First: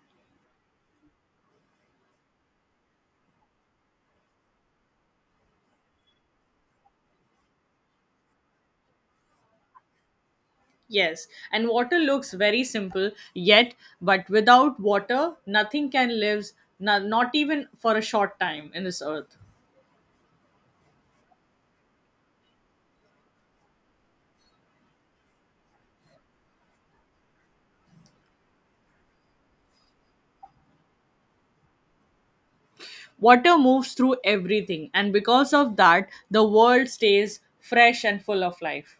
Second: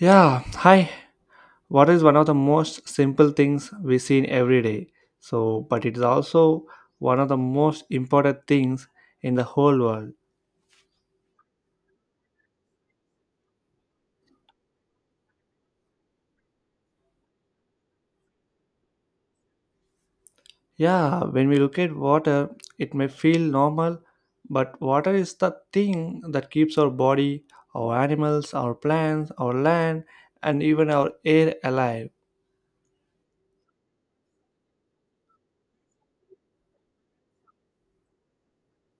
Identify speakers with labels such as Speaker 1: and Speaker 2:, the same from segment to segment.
Speaker 1: Yeah, hi. Water is one of the most simple things we see in every day? So, but it is also one of the most important things in the whole world.
Speaker 2: Yes, and water looks very simple, yet, but without water, nothing can live, not even for a short time in this earth.
Speaker 1: Yeah, when we look at water, it may feel normal, but water is the thing that keeps our body, our animals, our plants, our land, and even our air alive.
Speaker 2: Water moves through everything, and because of that, the world stays fresh and full of life.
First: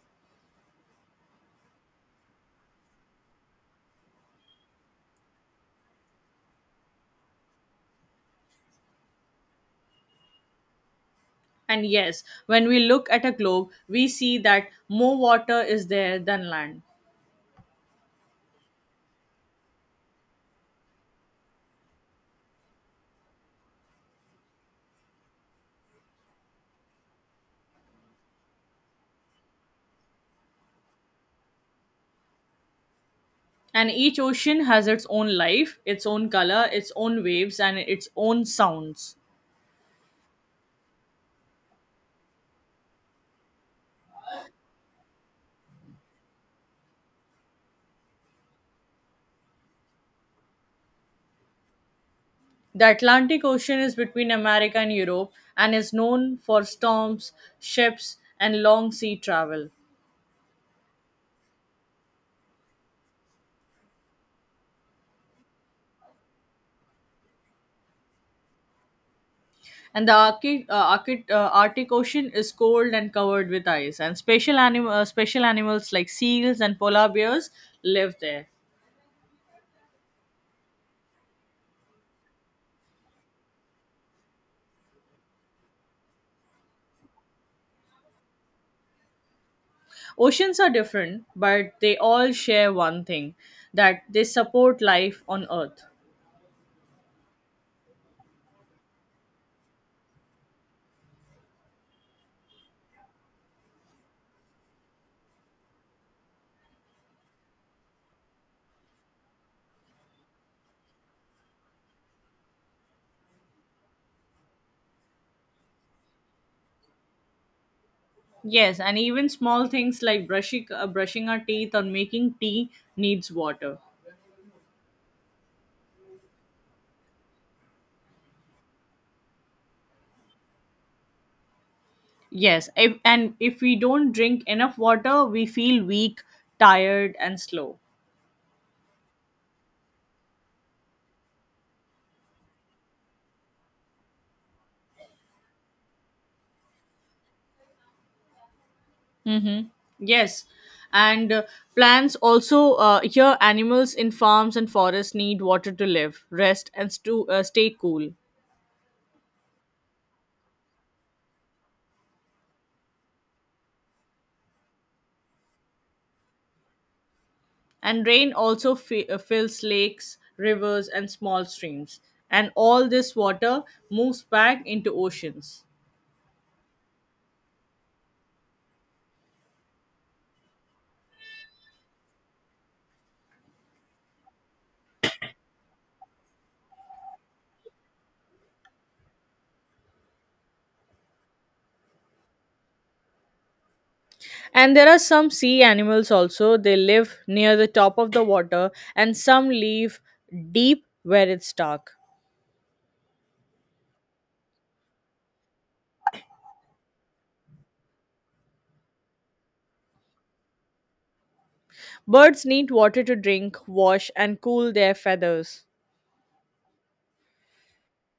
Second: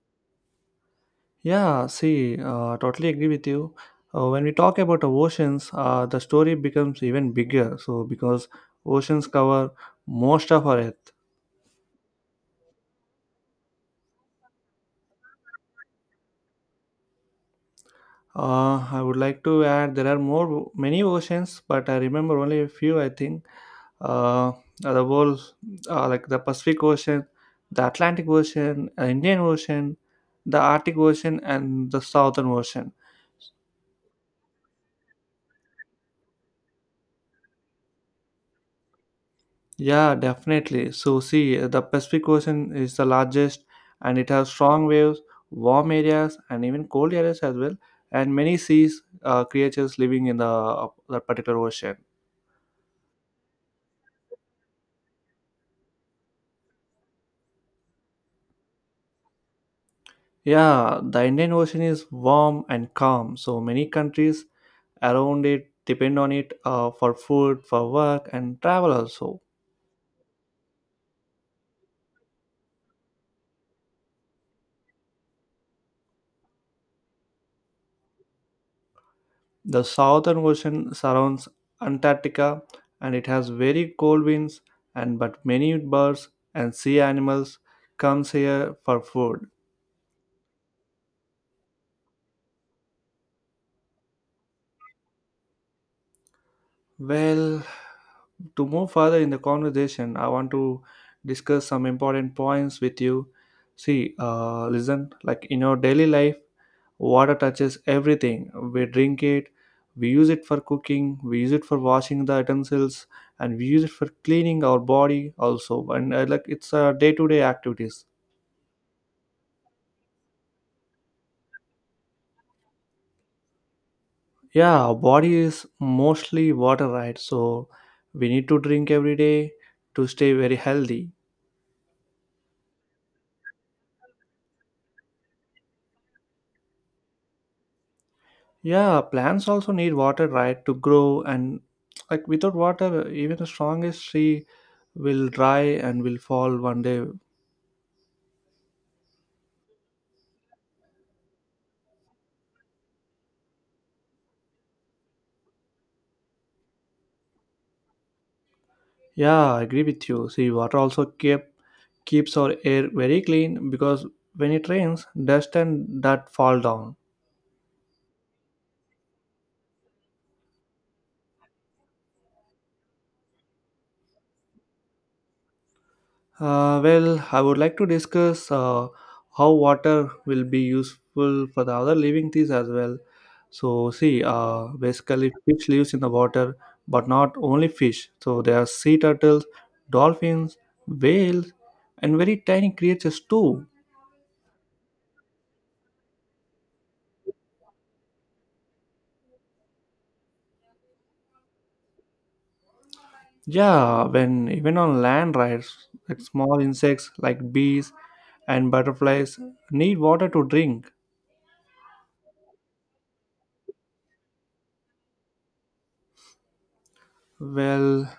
Speaker 1: Yeah, see, totally agree with you. When we talk about oceans, the story becomes even bigger. So, because oceans cover most of our Earth.
Speaker 2: And yes, when we look at a globe, we see that more water is there than land.
Speaker 1: I would like to add there are more many oceans, but I remember only a few. I think uh, the whole like the Pacific Ocean, the Atlantic Ocean, Indian Ocean, the Arctic Ocean, and the Southern Ocean.
Speaker 2: And each ocean has its own life, its own color, its own waves, and its own sounds.
Speaker 1: Yeah, definitely. So, see, the Pacific Ocean is the largest and it has strong waves, warm areas, and even cold areas as well, and many seas creatures living in the that particular ocean.
Speaker 2: The Atlantic Ocean is between America and Europe and is known for storms, ships, and long sea travel.
Speaker 1: Yeah, the Indian Ocean is warm and calm, so many countries around it depend on it for food, for work, and travel also.
Speaker 2: And the Arctic Ocean is cold and covered with ice, and special animals like seals and polar bears live there.
Speaker 1: The Southern Ocean surrounds Antarctica and it has very cold winds and but many birds and sea animals comes here for food.
Speaker 2: Oceans are different, but they all share one thing that they support life on Earth.
Speaker 1: Well, to move further in the conversation, I want to discuss some important points with you. See, listen, like in your daily life, water touches everything. We drink it, we use it for cooking, we use it for washing the utensils, and we use it for cleaning our body also. And like it's a day to day activities.
Speaker 2: Yes, and even small things like brushing our teeth or making tea needs water.
Speaker 1: Yeah, our body is mostly water, right? So we need to drink every day to stay very healthy.
Speaker 2: Yes, if, and if we don't drink enough water, we feel weak, tired, and slow.
Speaker 1: Yeah, plants also need water, right, to grow. And like without water, even the strongest tree will dry and will fall one day.
Speaker 2: Mm-hmm. Yes, and plants also here animals in farms and forests need water to live, rest, and stay cool.
Speaker 1: Yeah, I agree with you. See, water also keeps our air very clean because when it rains, dust and that fall down.
Speaker 2: And rain also fills lakes, rivers, and small streams. And all this water moves back into oceans.
Speaker 1: Well, I would like to discuss how water will be useful for the other living things as well. So, see, basically, fish lives in the water, but not only fish. So, there are sea turtles, dolphins, whales, and very tiny creatures too.
Speaker 2: And there are some sea animals also. They live near the top of the water and some live deep where it's dark.
Speaker 1: Yeah, when even on land, right, like small insects like bees and butterflies need water to drink.
Speaker 2: Birds need water to drink, wash, and cool their feathers.
Speaker 1: Well,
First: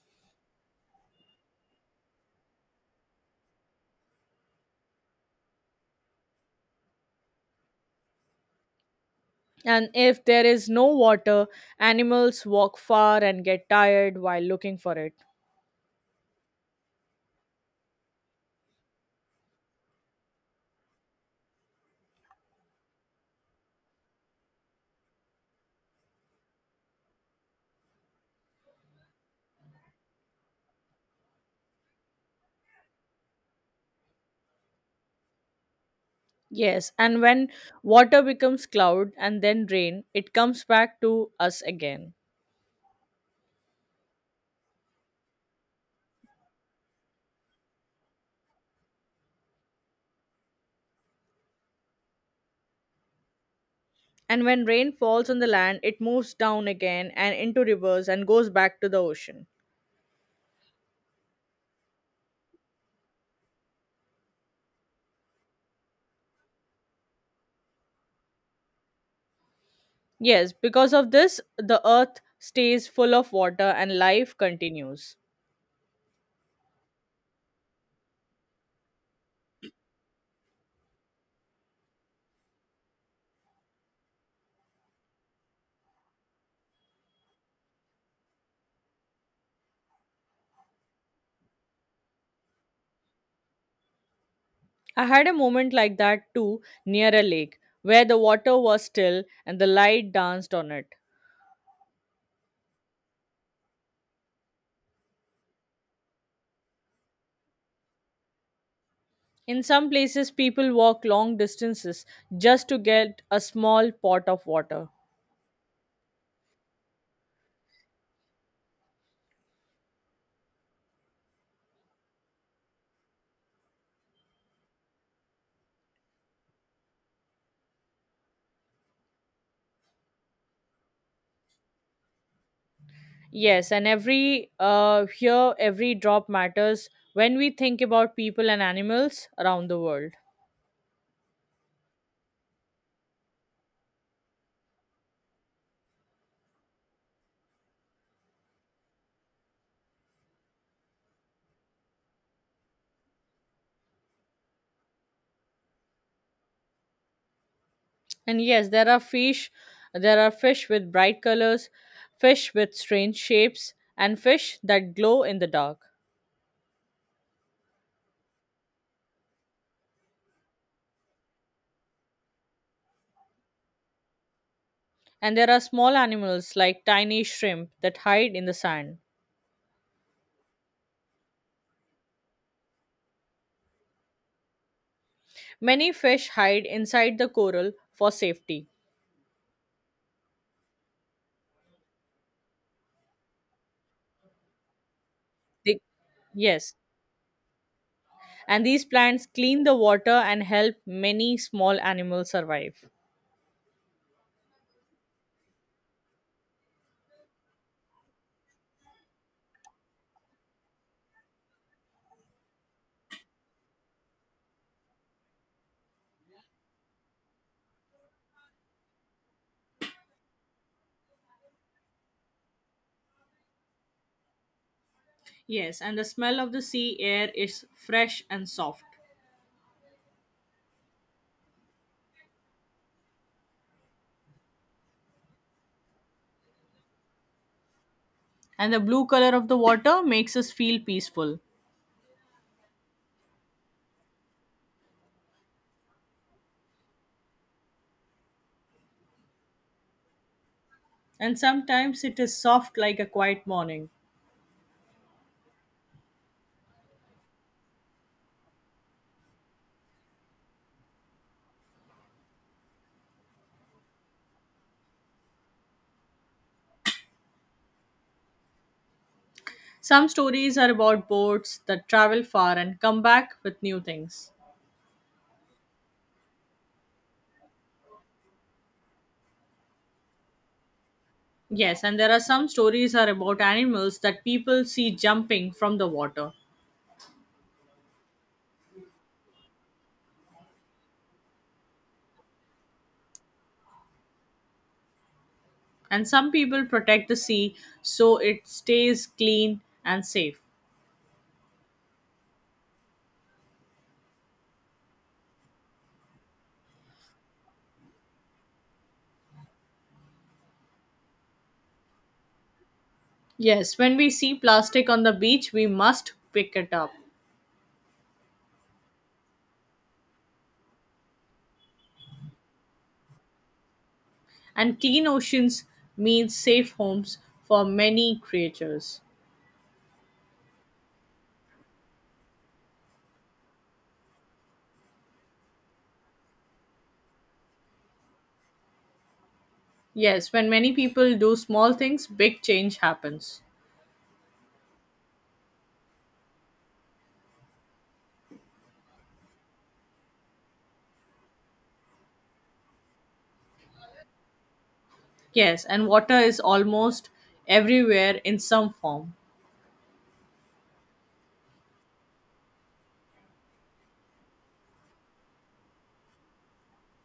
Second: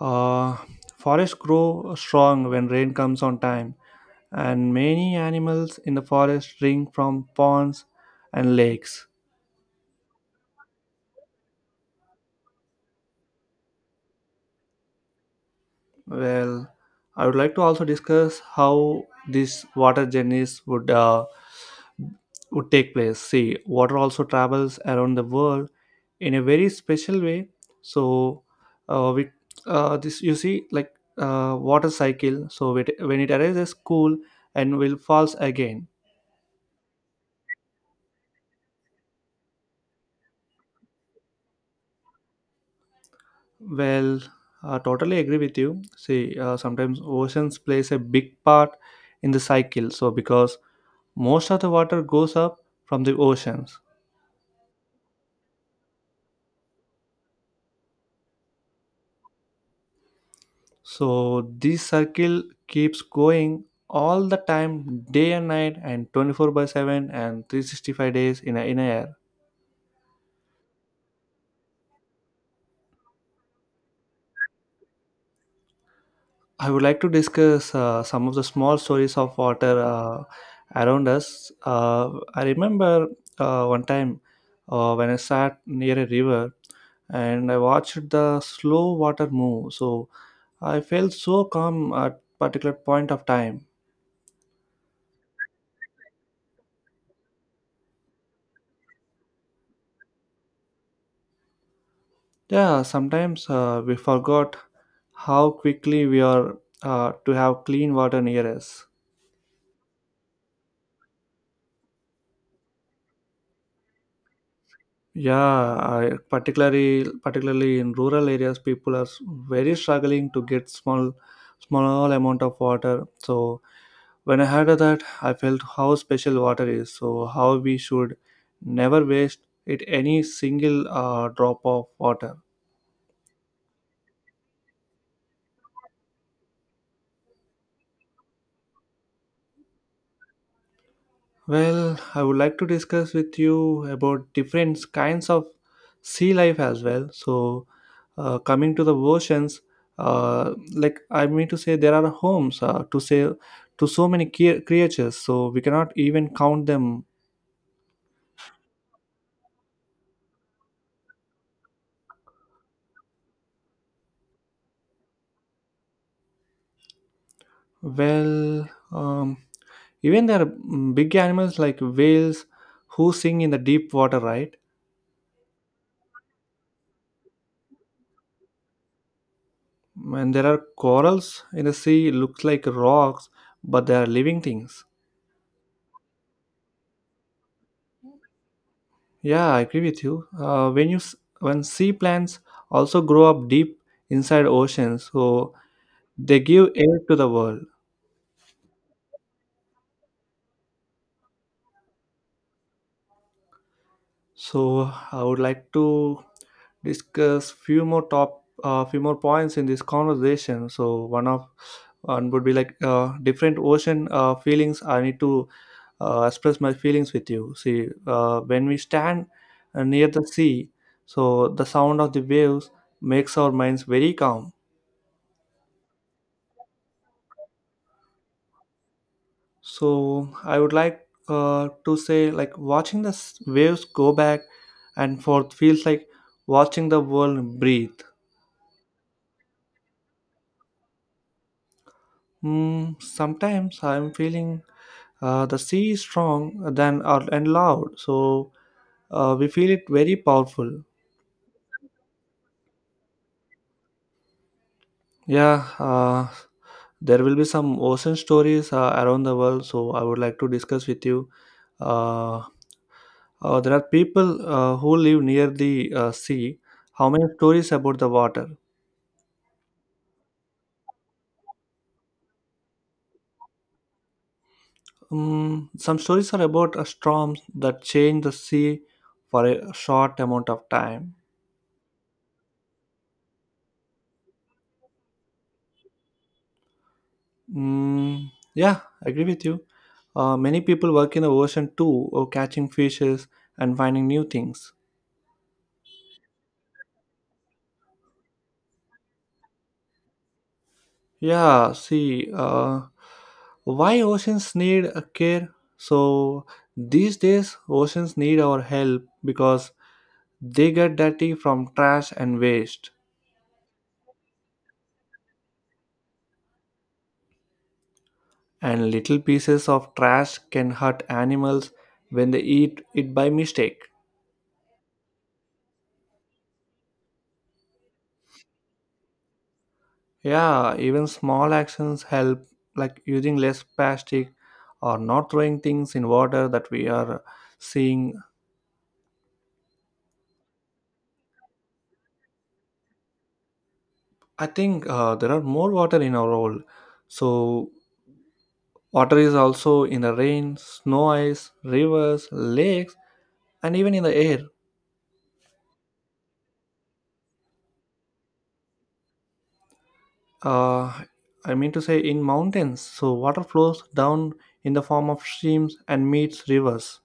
Speaker 1: uh, forests grow strong when rain comes on time, and many animals in the forest drink from ponds and lakes.
Speaker 2: And if there is no water, animals walk far and get tired while looking for it.
Speaker 1: Well, I would like to also discuss how these water journeys would take place. See, water also travels around the world in a very special way. So, we this you see like water cycle. So it, when it arises, cool and will falls again.
Speaker 2: Yes, and when water becomes cloud and then rain, it comes back to us again.
Speaker 1: Well, I totally agree with you. See, sometimes oceans plays a big part in the cycle. So because most of the water goes up from the oceans.
Speaker 2: And when rain falls on the land, it moves down again and into rivers and goes back to the ocean.
Speaker 1: So this circle keeps going all the time, day and night, and 24 by 7 and 365 days in a year.
Speaker 2: Yes, because of this, the earth stays full of water and life continues.
Speaker 1: I would like to discuss some of the small stories of water around us. I remember one time when I sat near a river and I watched the slow water move. So I felt so calm at particular point of time.
Speaker 2: I had a moment like that too near a lake where the water was still and the light danced on it.
Speaker 1: Yeah, sometimes we forgot how quickly we are to have clean water near us.
Speaker 2: In some places, people walk long distances just to get a small pot of water.
Speaker 1: Yeah, particularly in rural areas, people are very struggling to get small amount of water. So when I heard of that, I felt how special water is. So how we should never waste it any single drop of water.
Speaker 2: Yes, and every drop matters when we think about people and animals around the world.
Speaker 1: Well, I would like to discuss with you about different kinds of sea life as well. So, coming to the oceans, like I mean to say, there are homes to say to so many creatures. So we cannot even count them.
Speaker 2: And yes, there are fish with bright colors, fish with strange shapes, and fish that glow in the dark.
Speaker 1: Well, even there are big animals like whales who sing in the deep water, right?
Speaker 2: And there are small animals like tiny shrimp that hide in the sand.
Speaker 1: And there are corals in the sea, looks like rocks, but they are living things.
Speaker 2: Many fish hide inside the coral for safety.
Speaker 1: Yeah, I agree with you. When sea plants also grow up deep inside oceans, so
Speaker 2: They,
Speaker 1: they give
Speaker 2: yes,
Speaker 1: air to the world.
Speaker 2: and these plants clean the water and help many small animals survive.
Speaker 1: So I would like to discuss few more points in this conversation. So one would be like different ocean feelings. I need to express my feelings with you. See, when we stand near the sea, so the sound of the waves makes our minds very calm.
Speaker 2: Yes, and the smell of the sea air is fresh and soft.
Speaker 1: So I would like to say like watching the waves go back and forth feels like watching the world breathe.
Speaker 2: And the blue color of the water makes us feel peaceful.
Speaker 1: Sometimes I'm feeling the sea is strong than and loud, so we feel it very powerful.
Speaker 2: And sometimes it is soft like a quiet morning.
Speaker 1: Yeah, there will be some ocean stories around the world, so I would like to discuss with you. Uh, there are people who live near the sea. How many stories about the water?
Speaker 2: Some stories are about boats that travel far and come back with new things.
Speaker 1: Some stories are about storms that change the sea for a short amount of time.
Speaker 2: Yes, and there are some stories are about animals that people see jumping from the water.
Speaker 1: Mm, yeah, I agree with you. Many people work in the ocean too, or catching fishes and finding new things.
Speaker 2: And some people protect the sea so it stays clean and safe.
Speaker 1: Yeah, see, why oceans need a care? So these days, oceans need our help because they get dirty from trash and waste,
Speaker 2: Yes, when we see plastic on the beach, we must pick it up.
Speaker 1: and little pieces of trash can hurt animals when they eat it by mistake.
Speaker 2: And clean oceans means safe homes for many creatures.
Speaker 1: Yeah, even small actions help, like using less plastic or not throwing things in water that we are seeing.
Speaker 2: Yes, when many people do small things, big change happens.
Speaker 1: I think there are more water in our world, so water is also in the rain, snow, ice, rivers, lakes, and even in the air.
Speaker 2: Yes, and water is almost everywhere in some form,
Speaker 1: Uh, I mean to say in mountains. So water flows down in the form of streams and meets rivers.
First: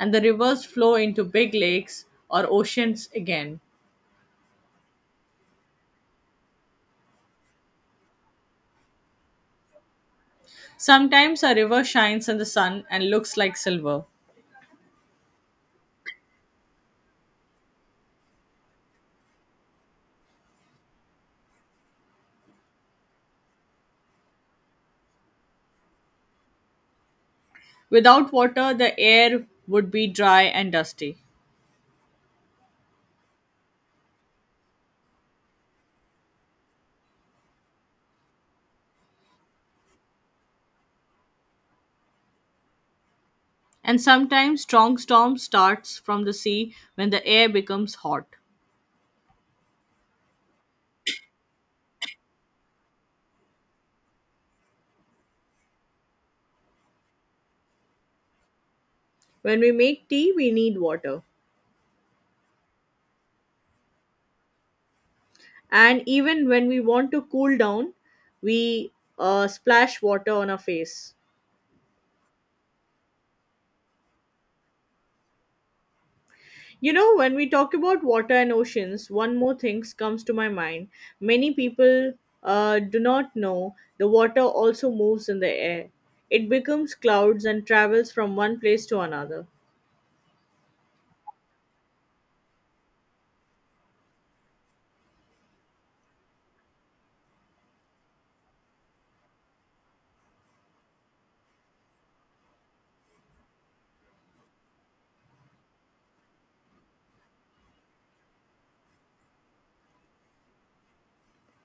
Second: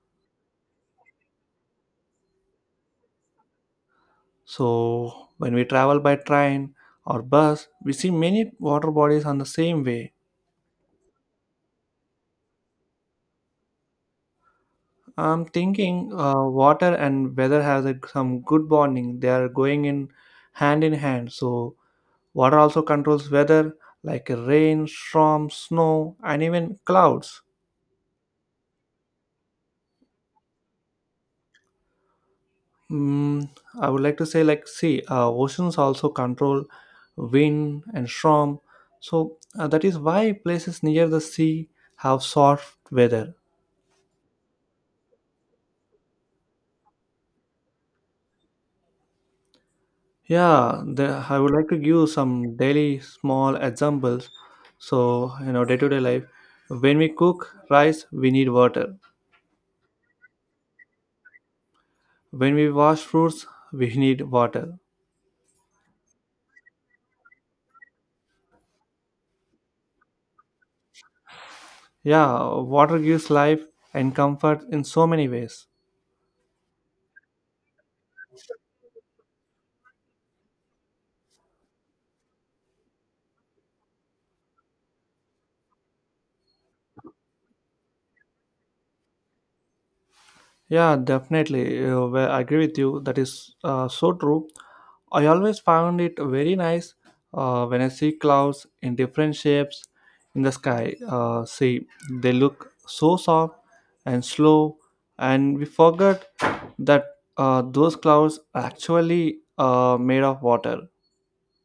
Speaker 2: and the rivers flow into big lakes or oceans again.
Speaker 1: So when we travel by train or bus, we see many water bodies on the same way.
Speaker 2: Sometimes a river shines in the sun and looks like silver.
Speaker 1: I'm thinking water and weather has some good bonding. They are going in hand in hand. So water also controls weather like rain, storm, snow, and even clouds.
Speaker 2: Without water, the air would be dry and dusty.
Speaker 1: Mm, I would like to say, like, see, oceans also control wind and storm. So that is why places near the sea have soft weather.
Speaker 2: And sometimes strong storm starts from the sea when the air becomes hot.
Speaker 1: Yeah, I would like to give some daily small examples. So, day to day life, when we cook rice, we need water.
Speaker 2: When we make tea, we need water.
Speaker 1: When we wash fruits, we need water.
Speaker 2: And even when we want to cool down, we splash water on our face.
Speaker 1: Yeah, water gives life and comfort in so many ways.
Speaker 2: You know, when we talk about water and oceans, one more thing comes to my mind. Many people do not know the water also moves in the air. It becomes clouds and travels from one place to another,
Speaker 1: Yeah, definitely. Well, I agree with you. That is so true. I always found it very nice when I see clouds in different shapes in the sky. See, they look so soft and slow, and we forgot that those clouds are actually made of water.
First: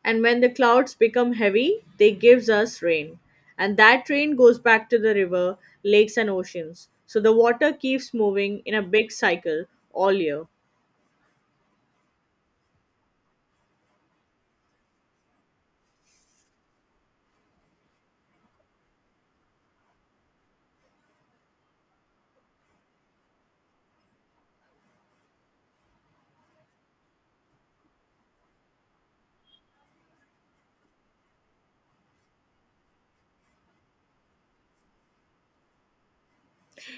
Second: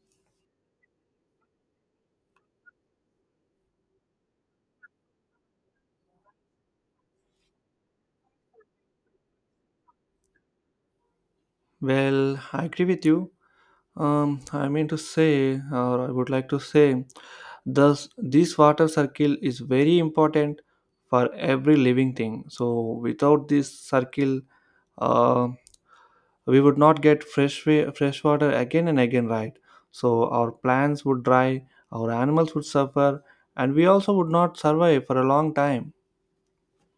Speaker 2: and when the clouds become heavy, they gives us rain, and that rain goes back to the river, lakes and oceans, so the water keeps moving in a big cycle all year.
Speaker 1: Well, I agree with you. I mean to say, or I would like to say, thus this water circle is very important for every living thing. So without this circle, uh, we would not get fresh water again and again, right? So our plants would dry, our animals would suffer, and we also would not survive for a long time.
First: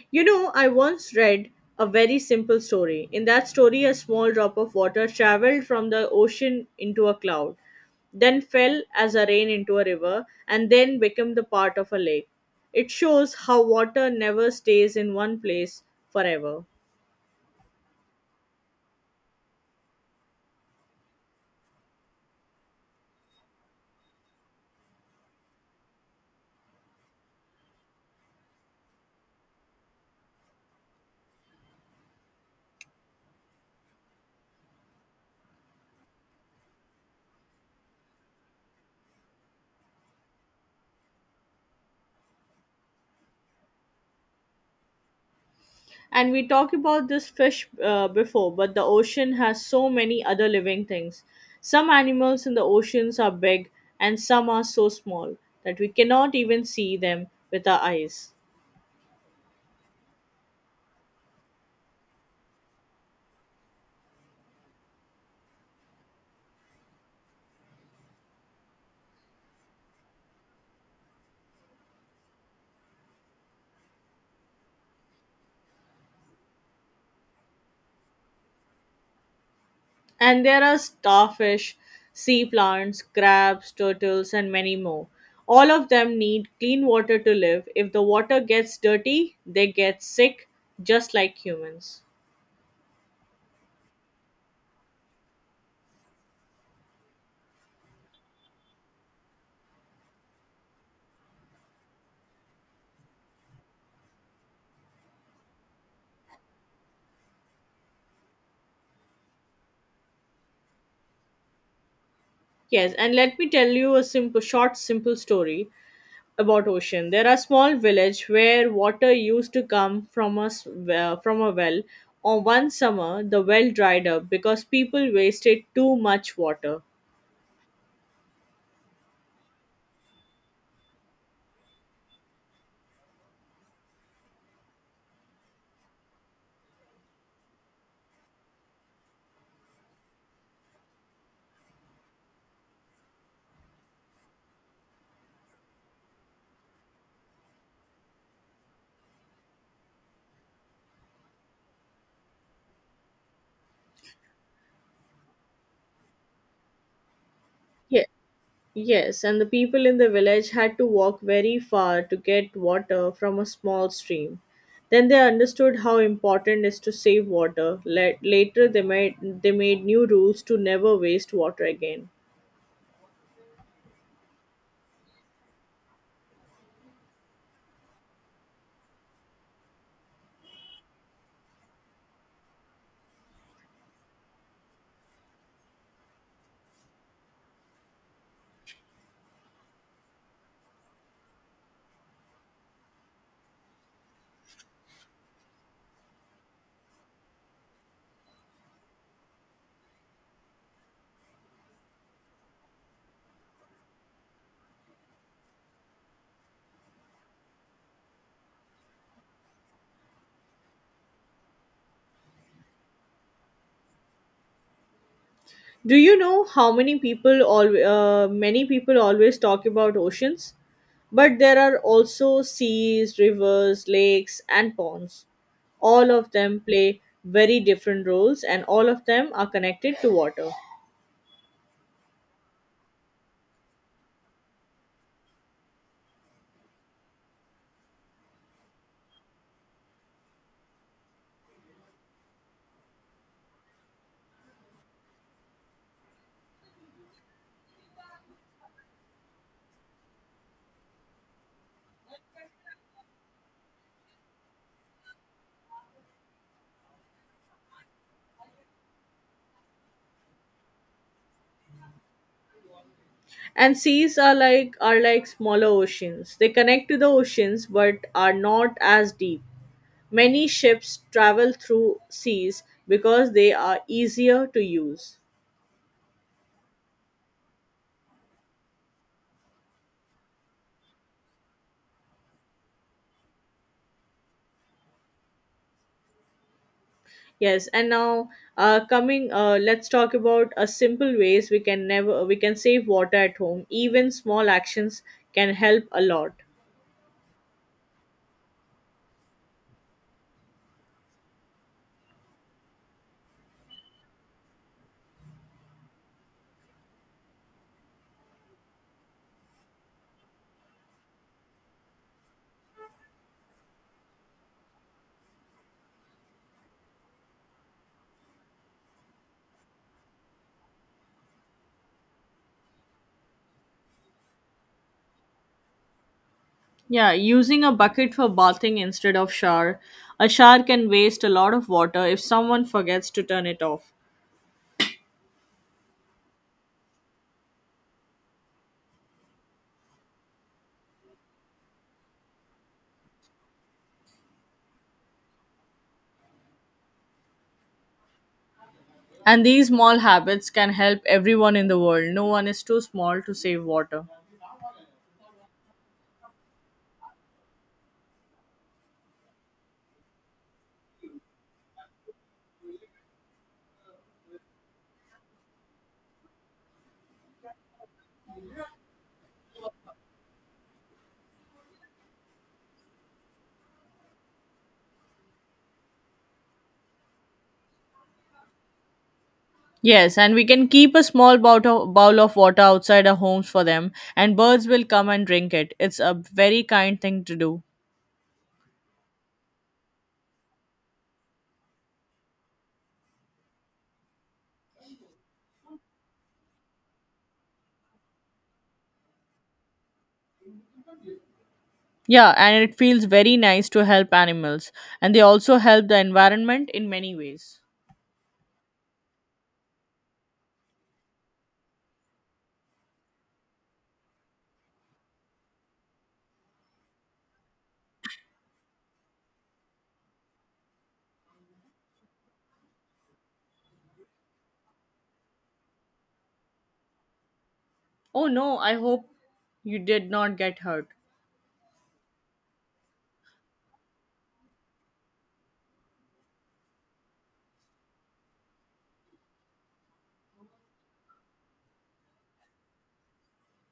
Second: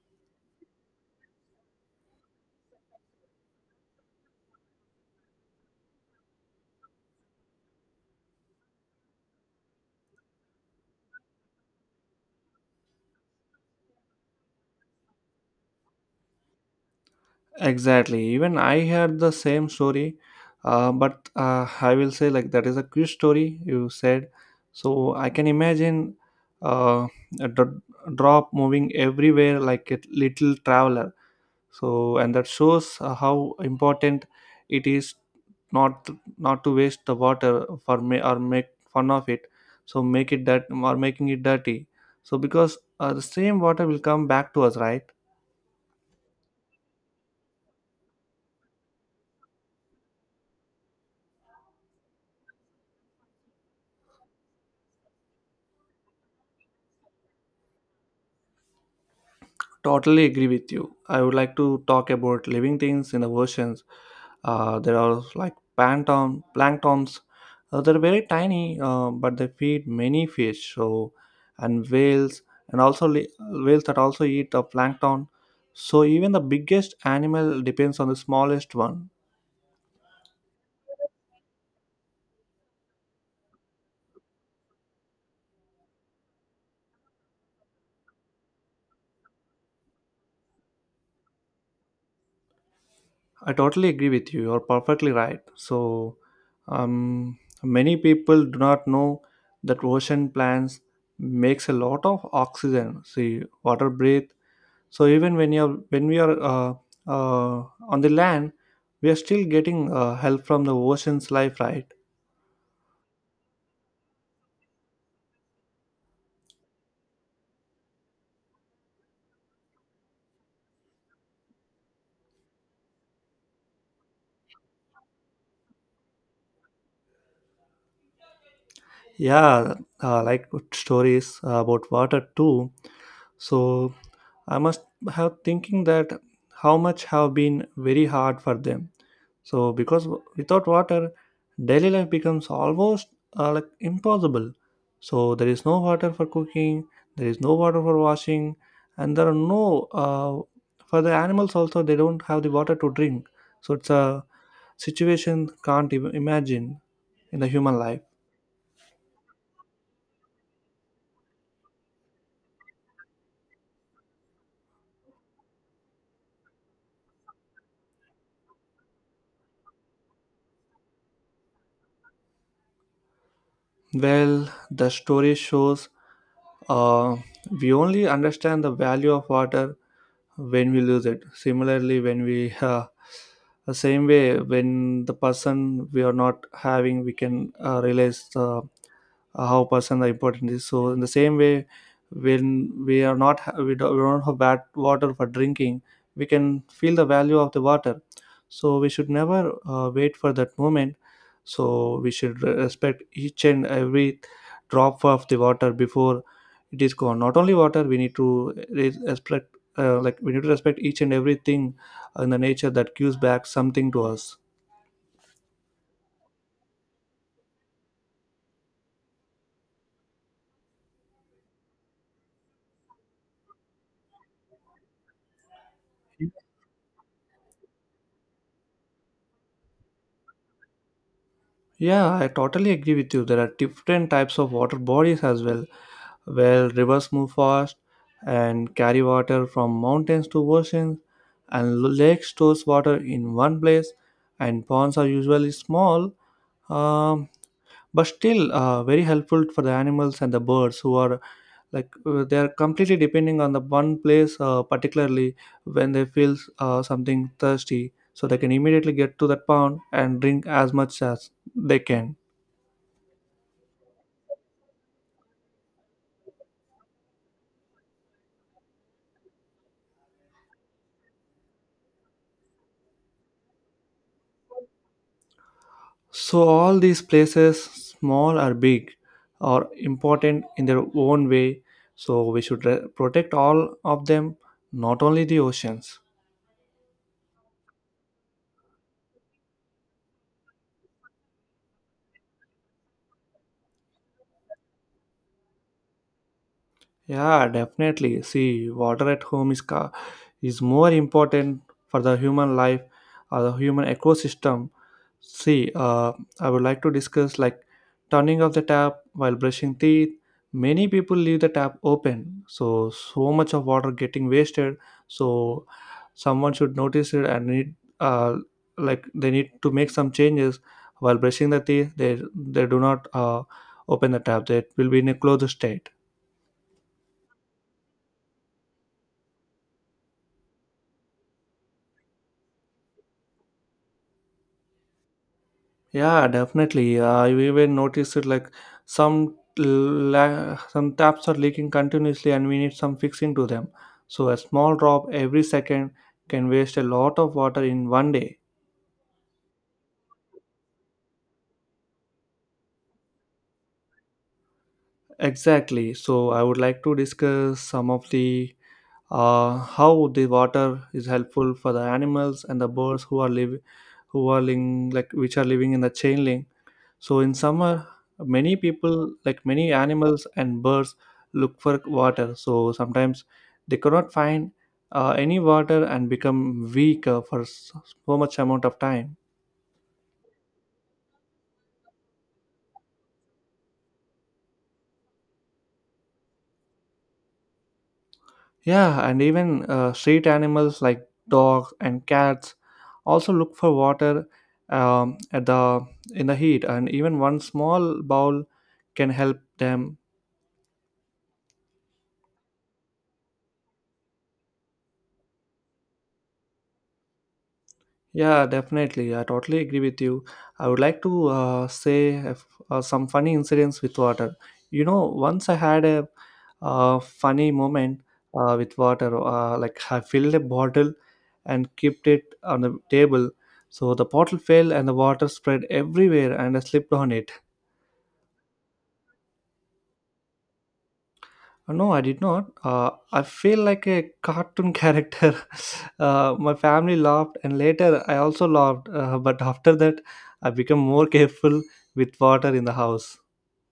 Speaker 2: You know, I once read a very simple story. In that story, a small drop of water traveled from the ocean into a cloud, then fell as a rain into a river, and then became the part of a lake. It shows how water never stays in one place forever.
Speaker 1: Exactly. Even I had the same story, but I will say like that is a quick story you said. So I can imagine uh, a drop moving everywhere like a little traveler. So and that shows how important it is not not to waste the water for me or make fun of it. So make it that or making it dirty. So because the same water will come back to us, right?
Speaker 2: And we talked about this fish before, but the ocean has so many other living things. Some animals in the oceans are big, and some are so small that we cannot even see them with our eyes.
Speaker 1: Totally agree with you. I would like to talk about living things in the oceans. There are like planktons. They're very tiny, but they feed many fish. So, and whales, and also whales that also eat the plankton. So even the biggest animal depends on the smallest one.
Speaker 2: And there are starfish, sea plants, crabs, turtles, and many more. All of them need clean water to live. If the water gets dirty, they get sick, just like humans.
Speaker 1: I totally agree with you. You're perfectly right. So, many people do not know that ocean plants makes a lot of oxygen. See, water breathe. So even when we are on the land, we are still getting help from the ocean's life, right?
Speaker 2: Yes, and let me tell you a simple, short, simple story about ocean. There are small village where water used to come from a from a well. On one summer, the well dried up because people wasted too much water.
Speaker 1: Yeah, like good stories about water too. So I must have thinking that how much have been very hard for them. So, because without water, daily life becomes almost like impossible. So, there is no water for cooking, there is no water for washing, and there are no for the animals also, they don't have the water to drink. So, it's a situation can't even imagine in the human life.
Speaker 2: Yes. Yes, and the people in the village had to walk very far to get water from a small stream. Then they understood how important it is to save water. Later they made new rules to never waste water again.
Speaker 1: Well, the story shows uh, we only understand the value of water when we lose it. Similarly, when we the same way when the person we are not having, we can realize how person the important is. So in the same way when we are not we don't have bad water for drinking, we can feel the value of the water. So we should never wait for that moment. So we should respect each and every drop of the water before it is gone. Not only water, we need to respect, like we need to respect each and everything in the nature that gives back something to us.
Speaker 2: Do you know how many people al many people always talk about oceans? But there are also seas, rivers, lakes and ponds. All of them play very different roles and all of them are connected to water.
Speaker 1: Yeah, I totally agree with you. There are different types of water bodies as well, where rivers move fast and carry water from mountains to oceans, and lake stores water in one place, and ponds are usually small, um, but still very helpful for the animals and the birds who are, like they are completely depending on the one place, particularly when they feel something thirsty, so they can immediately get to that pond and drink as much as they can.
Speaker 2: And seas are like smaller oceans. They connect to the oceans but are not as deep. Many ships travel through seas because they are easier to use.
Speaker 1: So all these places, small or big, are important in their own way. So we should protect all of them, not only the oceans.
Speaker 2: Yes, and now, coming let's talk about a simple ways we can never we can save water at home. Even small actions can help a lot.
Speaker 1: Yeah, definitely. See, water at home is is more important for the human life or the human ecosystem. See, I would like to discuss like turning off the tap while brushing teeth. Many people leave the tap open, so so much of water getting wasted. So someone should notice it and need, uh, like they need to make some changes while brushing the teeth. They do not open the tap. It will be in a closed state.
Speaker 2: Yeah, using a bucket for bathing instead of shower. A shower can waste a lot of water if someone forgets to turn it off.
Speaker 1: Yeah, definitely. I even noticed it, like some some taps are leaking continuously and we need some fixing to them. So a small drop every second can waste a lot of water in one day.
Speaker 2: And these small habits can help everyone in the world. No one is too small to save water.
Speaker 1: Exactly. So I would like to discuss some of the, how the water is helpful for the animals and the birds who are live who are living, like which are living in the chain link. So in summer, many people, like many animals and birds, look for water. So sometimes they cannot find any water and become weak for so much amount of time.
Speaker 2: Yes, and we can keep a small bowl of water outside our homes for them, and birds will come and drink it. It's a very kind thing to do.
Speaker 1: Yeah, and even street animals like dogs and cats also look for water, at the, in the heat, and even one small bowl can help them.
Speaker 2: Yeah, and it feels very nice to help animals, and they also help the environment in many ways.
Speaker 1: Yeah, definitely. I totally agree with you. I would like to say if, some funny incidents with water. You know, once I had a, funny moment with water. Like I filled a bottle and kept it on the table, so the bottle fell and the water spread everywhere, and I slipped on it.
Speaker 2: Oh no, I hope you did not get hurt.
Speaker 1: No, I did not. I feel like a cartoon character. My family laughed, and later I also laughed. But after that, I became more careful with water in the house.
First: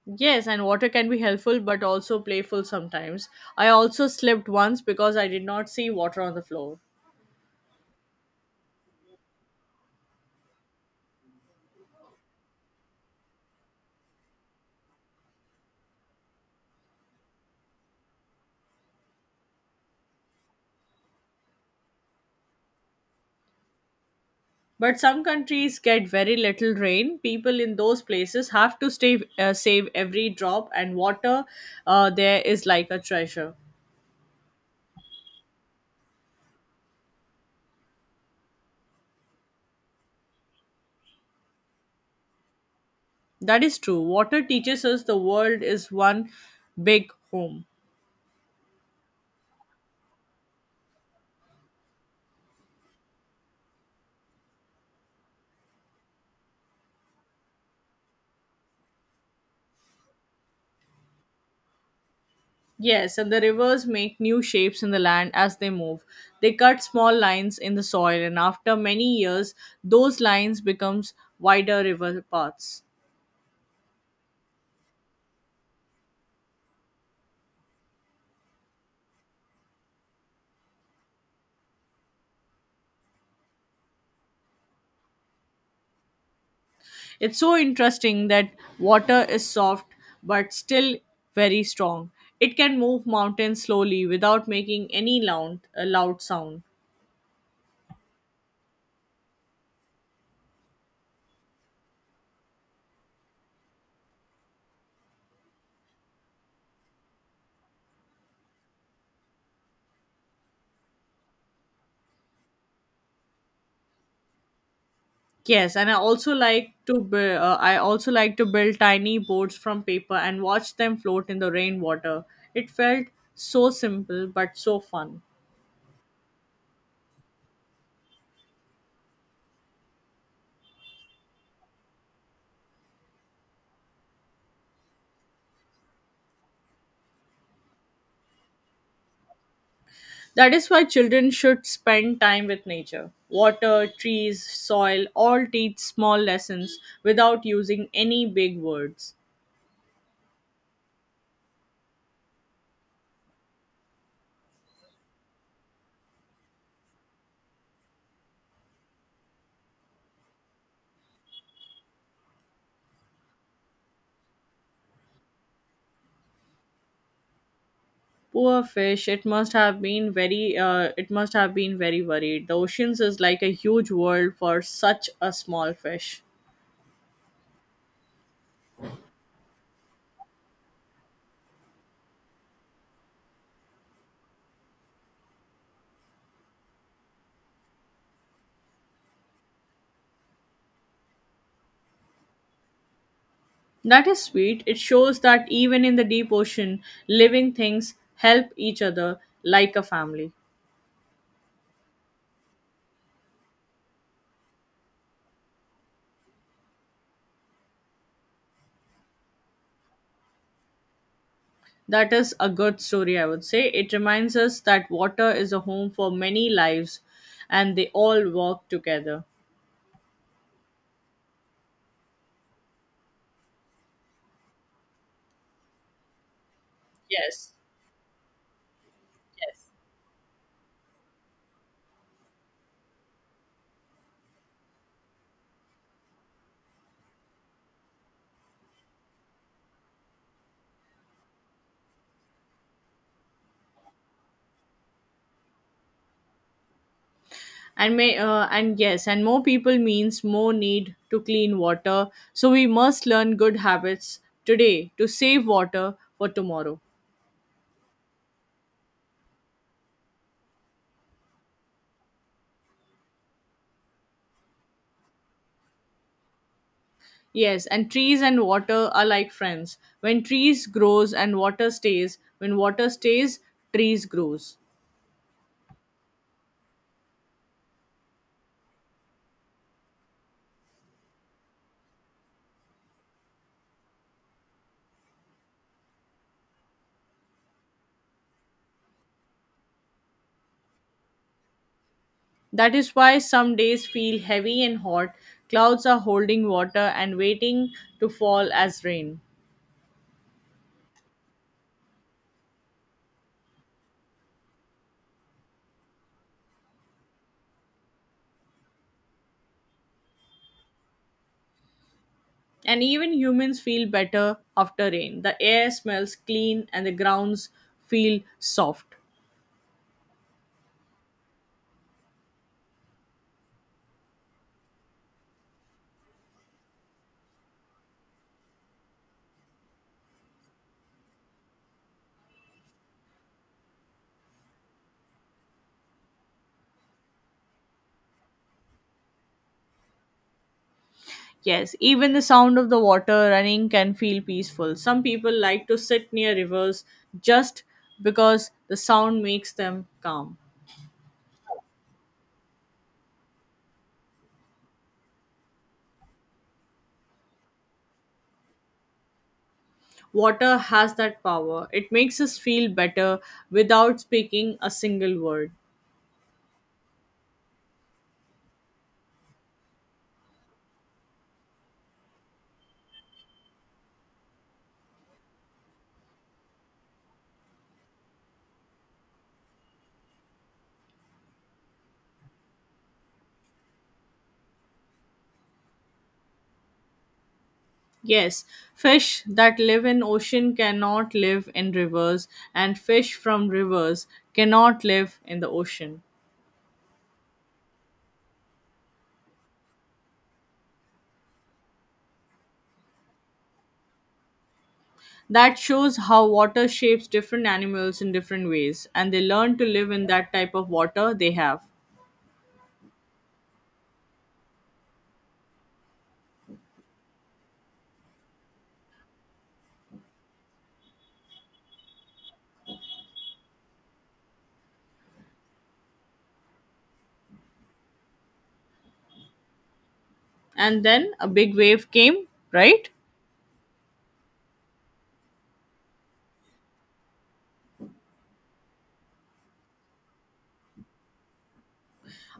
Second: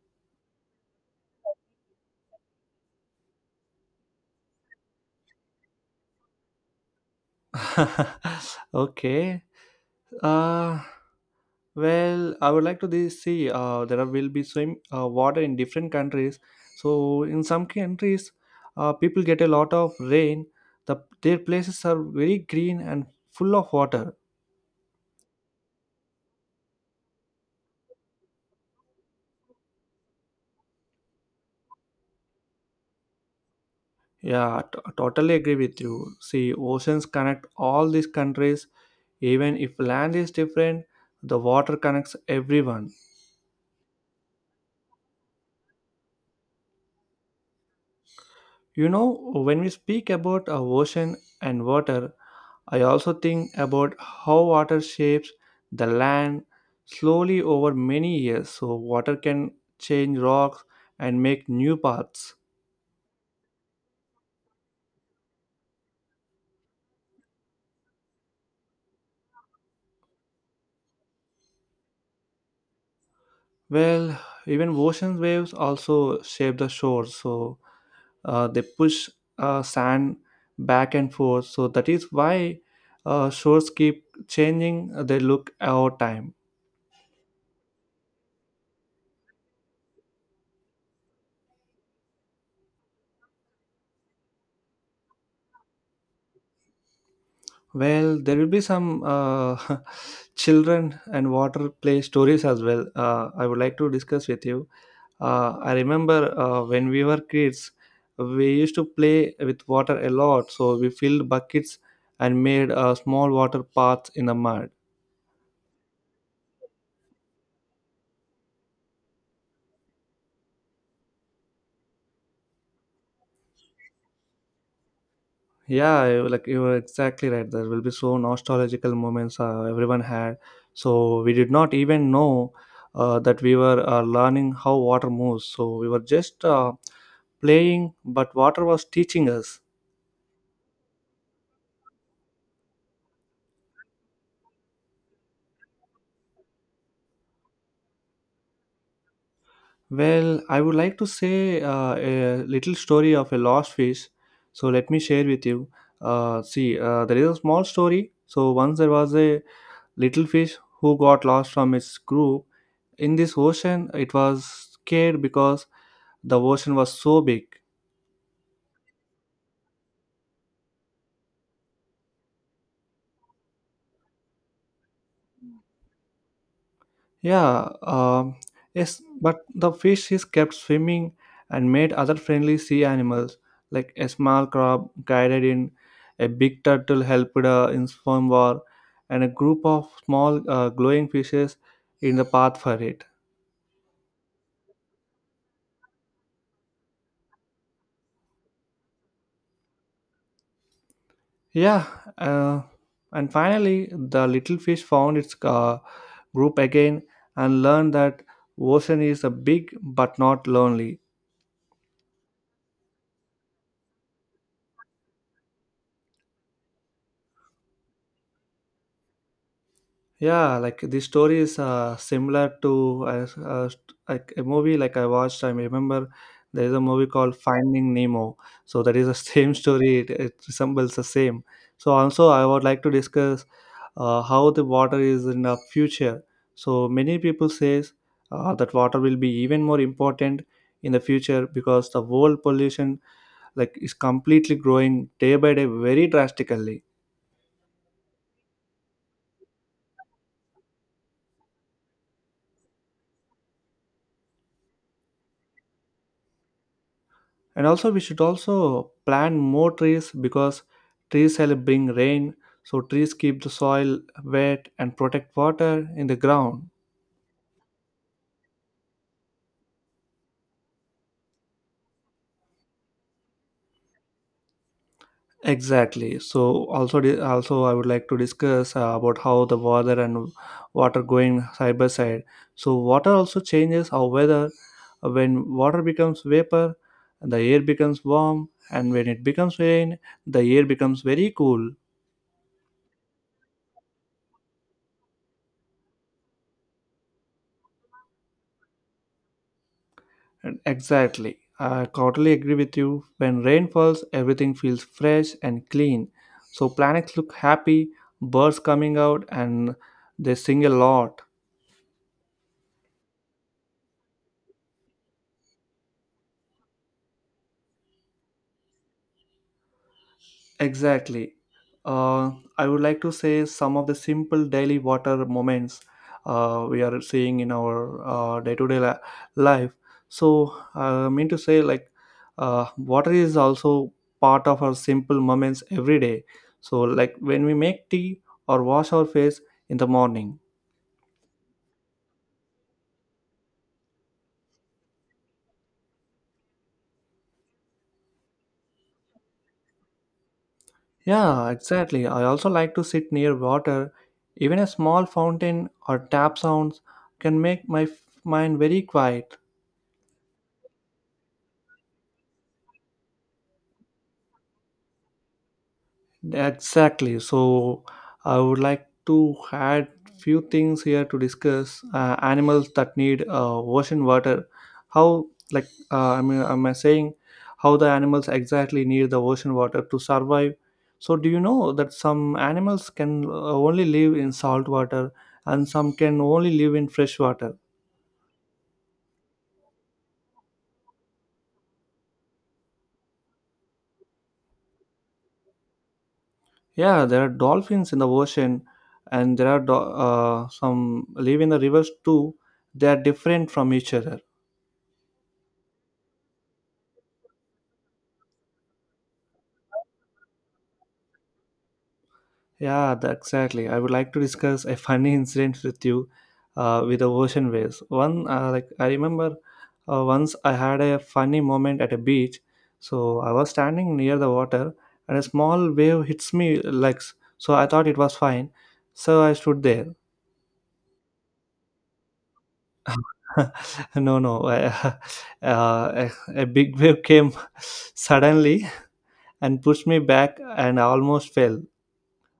Speaker 2: Yes, and water can be helpful but also playful sometimes. I also slipped once because I did not see water on the floor.
Speaker 1: Okay. Uh, well, I would like to see. There will be swim water in different countries. So in some countries, people get a lot of rain. The their places are very green and full of water.
Speaker 2: But some countries get very little rain. People in those places have to stay, save every drop, and water there is like a treasure.
Speaker 1: Yeah, totally agree with you. See, oceans connect all these countries. Even if land is different, the water connects everyone.
Speaker 2: That is true. Water teaches us the world is one big home.
Speaker 1: You know, when we speak about a ocean and water, I also think about how water shapes the land slowly over many years. So water can change rocks and make new paths.
Speaker 2: Yes, and the rivers make new shapes in the land as they move. They cut small lines in the soil, and after many years, those lines becomes wider river paths.
Speaker 1: Well, even ocean waves also shape the shores. So they push sand back and forth, so that is why shores keep changing, they look over time.
Speaker 2: It's so interesting that water is soft but still very strong. It can move mountains slowly without making any loud a loud sound.
Speaker 1: Well, there will be some children and water play stories as well. I would like to discuss with you. I remember when we were kids, we used to play with water a lot. So we filled buckets and made small water paths in the mud.
Speaker 2: Yes, and I also like to build tiny boats from paper and watch them float in the rainwater. It felt so simple but so fun.
Speaker 1: Yeah, you- like you were exactly right. There will be so nostalgical moments everyone had. So we did not even know that we were learning how water moves. So we were just playing, but water was teaching us.
Speaker 2: That is why children should spend time with nature. Water, trees, soil all teach small lessons without using any big words.
Speaker 1: Well, I would like to say a little story of a lost fish. So let me share with you. See, there is a small story. So once there was a little fish who got lost from its group in this ocean. It was scared because the ocean was so big.
Speaker 2: Poor fish. It must have been very worried. The oceans is like a huge world for such a small fish.
Speaker 1: Yeah, yes, but the fish is kept swimming and made other friendly sea animals, like a small crab guided in, a big turtle helped in swim war, and a group of small glowing fishes in the path for it.
Speaker 2: That is sweet. It shows that even in the deep ocean, living things help each other like a family.
Speaker 1: Yeah, uh, and finally, the little fish found its group again and learned that ocean is a big but not lonely.
Speaker 2: That is a good story, I would say. It reminds us that water is a home for many lives, and they all work together.
Speaker 1: Yeah, like the story is similar to like a movie like I watched. I remember there is a movie called
Speaker 2: Yes.
Speaker 1: Finding Nemo. So that is the same
Speaker 2: Yes.
Speaker 1: story. It resembles the same. So also I would like to discuss how the water is in the future. So many people says that water will be even more important in the future because the world pollution like is completely growing day by day very drastically.
Speaker 2: And more people means more need to clean water, so we must learn good habits today to save water for tomorrow.
Speaker 1: And also we should also plant more trees because trees help bring rain, so trees keep the soil wet and protect water in the ground.
Speaker 2: Yes, and trees and water are like friends. When trees grows and water stays, when water stays, trees grows.
Speaker 1: Exactly. So also also I would like to discuss about how the weather and water going side by side. So water also changes our weather. When water becomes vapor, the air becomes warm, and when it becomes rain, the air becomes very cool.
Speaker 2: That is why some days feel heavy and hot, clouds are holding water and waiting to fall as rain.
Speaker 1: Exactly. I totally agree with you. When rain falls, everything feels fresh and clean. So planets look happy, birds coming out, and they sing a lot.
Speaker 2: And even humans feel better after rain. The air smells clean and the grounds feel soft.
Speaker 1: Exactly. Uh, I would like to say some of the simple daily water moments we are seeing in our day to day life. So, I mean to say, like, water is also part of our simple moments every day. So, like, when we make tea or wash our face in the morning.
Speaker 2: Yes, even the sound of the water running can feel peaceful. Some people like to sit near rivers just because the sound makes them calm.
Speaker 1: Yeah, exactly. I also like to sit near water. Even a small fountain or tap sounds can make my mind very quiet.
Speaker 2: Water has that power. It makes us feel better without speaking a single word.
Speaker 1: Exactly. So I would like to add few things here to discuss. Animals that need ocean water. How, like I mean am I saying how the animals exactly need the ocean water to survive? So do you know that some animals can only live in salt water, and some can only live in fresh water?
Speaker 2: Yes, fish that live in ocean cannot live in rivers and fish from rivers cannot live in the ocean.
Speaker 1: Yeah, there are dolphins in the ocean and there are some live in the rivers too. They are different from each other.
Speaker 2: That shows how water shapes different animals in different ways, and they learn to live in that type of water they have.
Speaker 1: Yeah, exactly. I would like to discuss a funny incident with you with the ocean waves. One, like I remember once I had a funny moment at a beach. So I was standing near the water and a small wave hits me legs. So I thought it was fine. So I stood there.
Speaker 2: And then a big wave came, right?
Speaker 1: No, no. Uh, a, a big wave came suddenly and pushed me back and I almost fell.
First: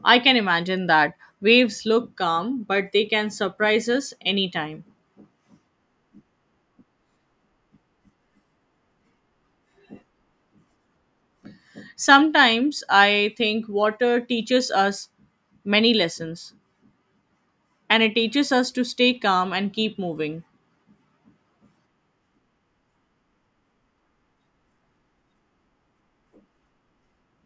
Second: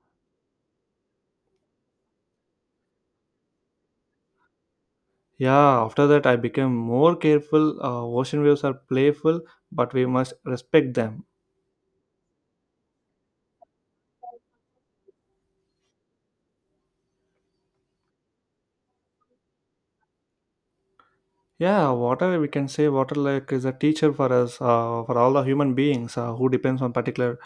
Speaker 2: I can imagine that. Waves look calm, but they can surprise us anytime.
Speaker 1: Yeah, after that, I became more careful. Ocean waves are playful, but we must respect them.
Speaker 2: Sometimes I think water teaches us many lessons, and it teaches us to stay calm and keep moving.
Speaker 1: Yeah, water, we can say water like is a teacher for us, for all the human beings who depends on particular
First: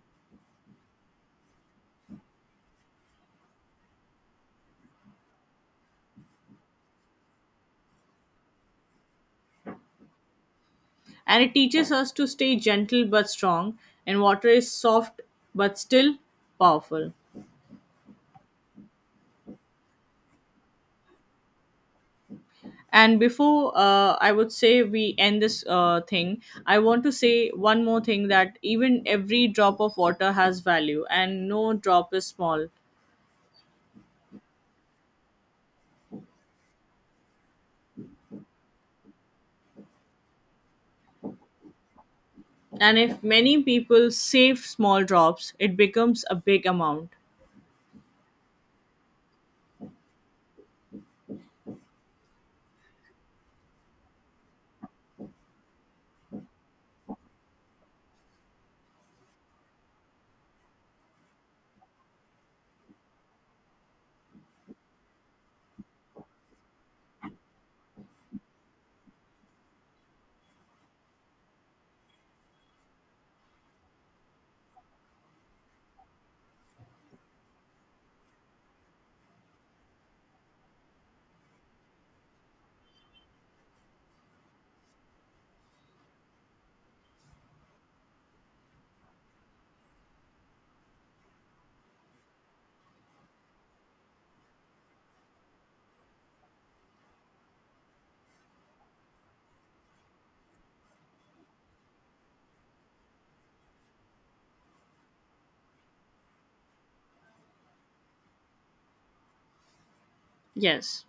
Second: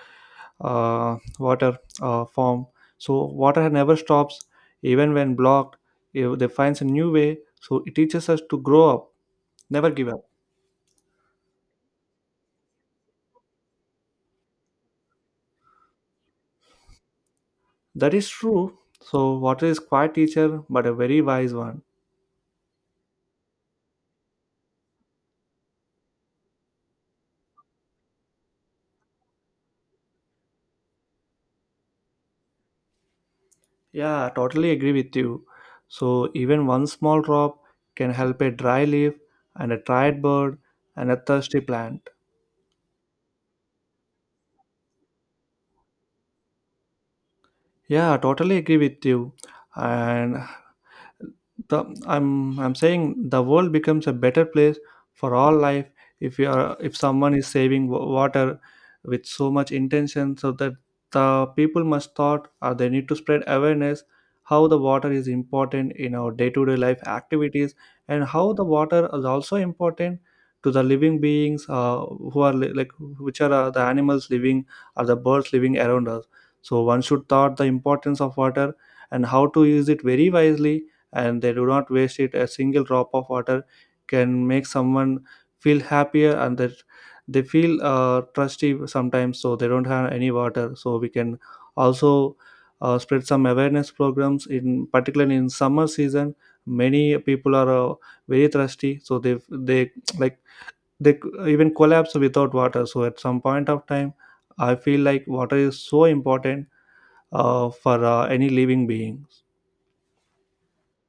Speaker 1: water form. So water never stops, even when blocked. If they finds a new way, so it teaches us to grow up, never give up.
Speaker 2: And it teaches us to stay gentle but strong, and water is soft but still powerful.
Speaker 1: That is true. So water is quiet teacher, but a very wise one.
Speaker 2: And before, I would say we end this thing, I want to say one more thing that even every drop of water has value and no drop is small.
Speaker 1: Yeah, totally agree with you. So even one small drop can help a dry leaf and a tired bird and a thirsty plant.
Speaker 2: And if many people save small drops, it becomes a big amount.
Speaker 1: Yeah, totally agree with you. And the I'm saying the world becomes a better place for all life if you are, if someone is saving water with so much intention, so that the people must thought, or they need to spread awareness how the water is important in our day-to-day life activities, and how the water is also important to the living beings, who are like which are the animals living or the birds living around us. So one should thought the importance of water and how to use it very wisely, and they do not waste it. A single drop of water can make someone feel happier, and that they feel trusty sometimes so they don't have any water. So we can also spread some awareness programs in particularly in summer season. Many people are very thirsty, so they like they even collapse without water. So at some point of time I feel like water is so important for any living being.
Speaker 2: Yes.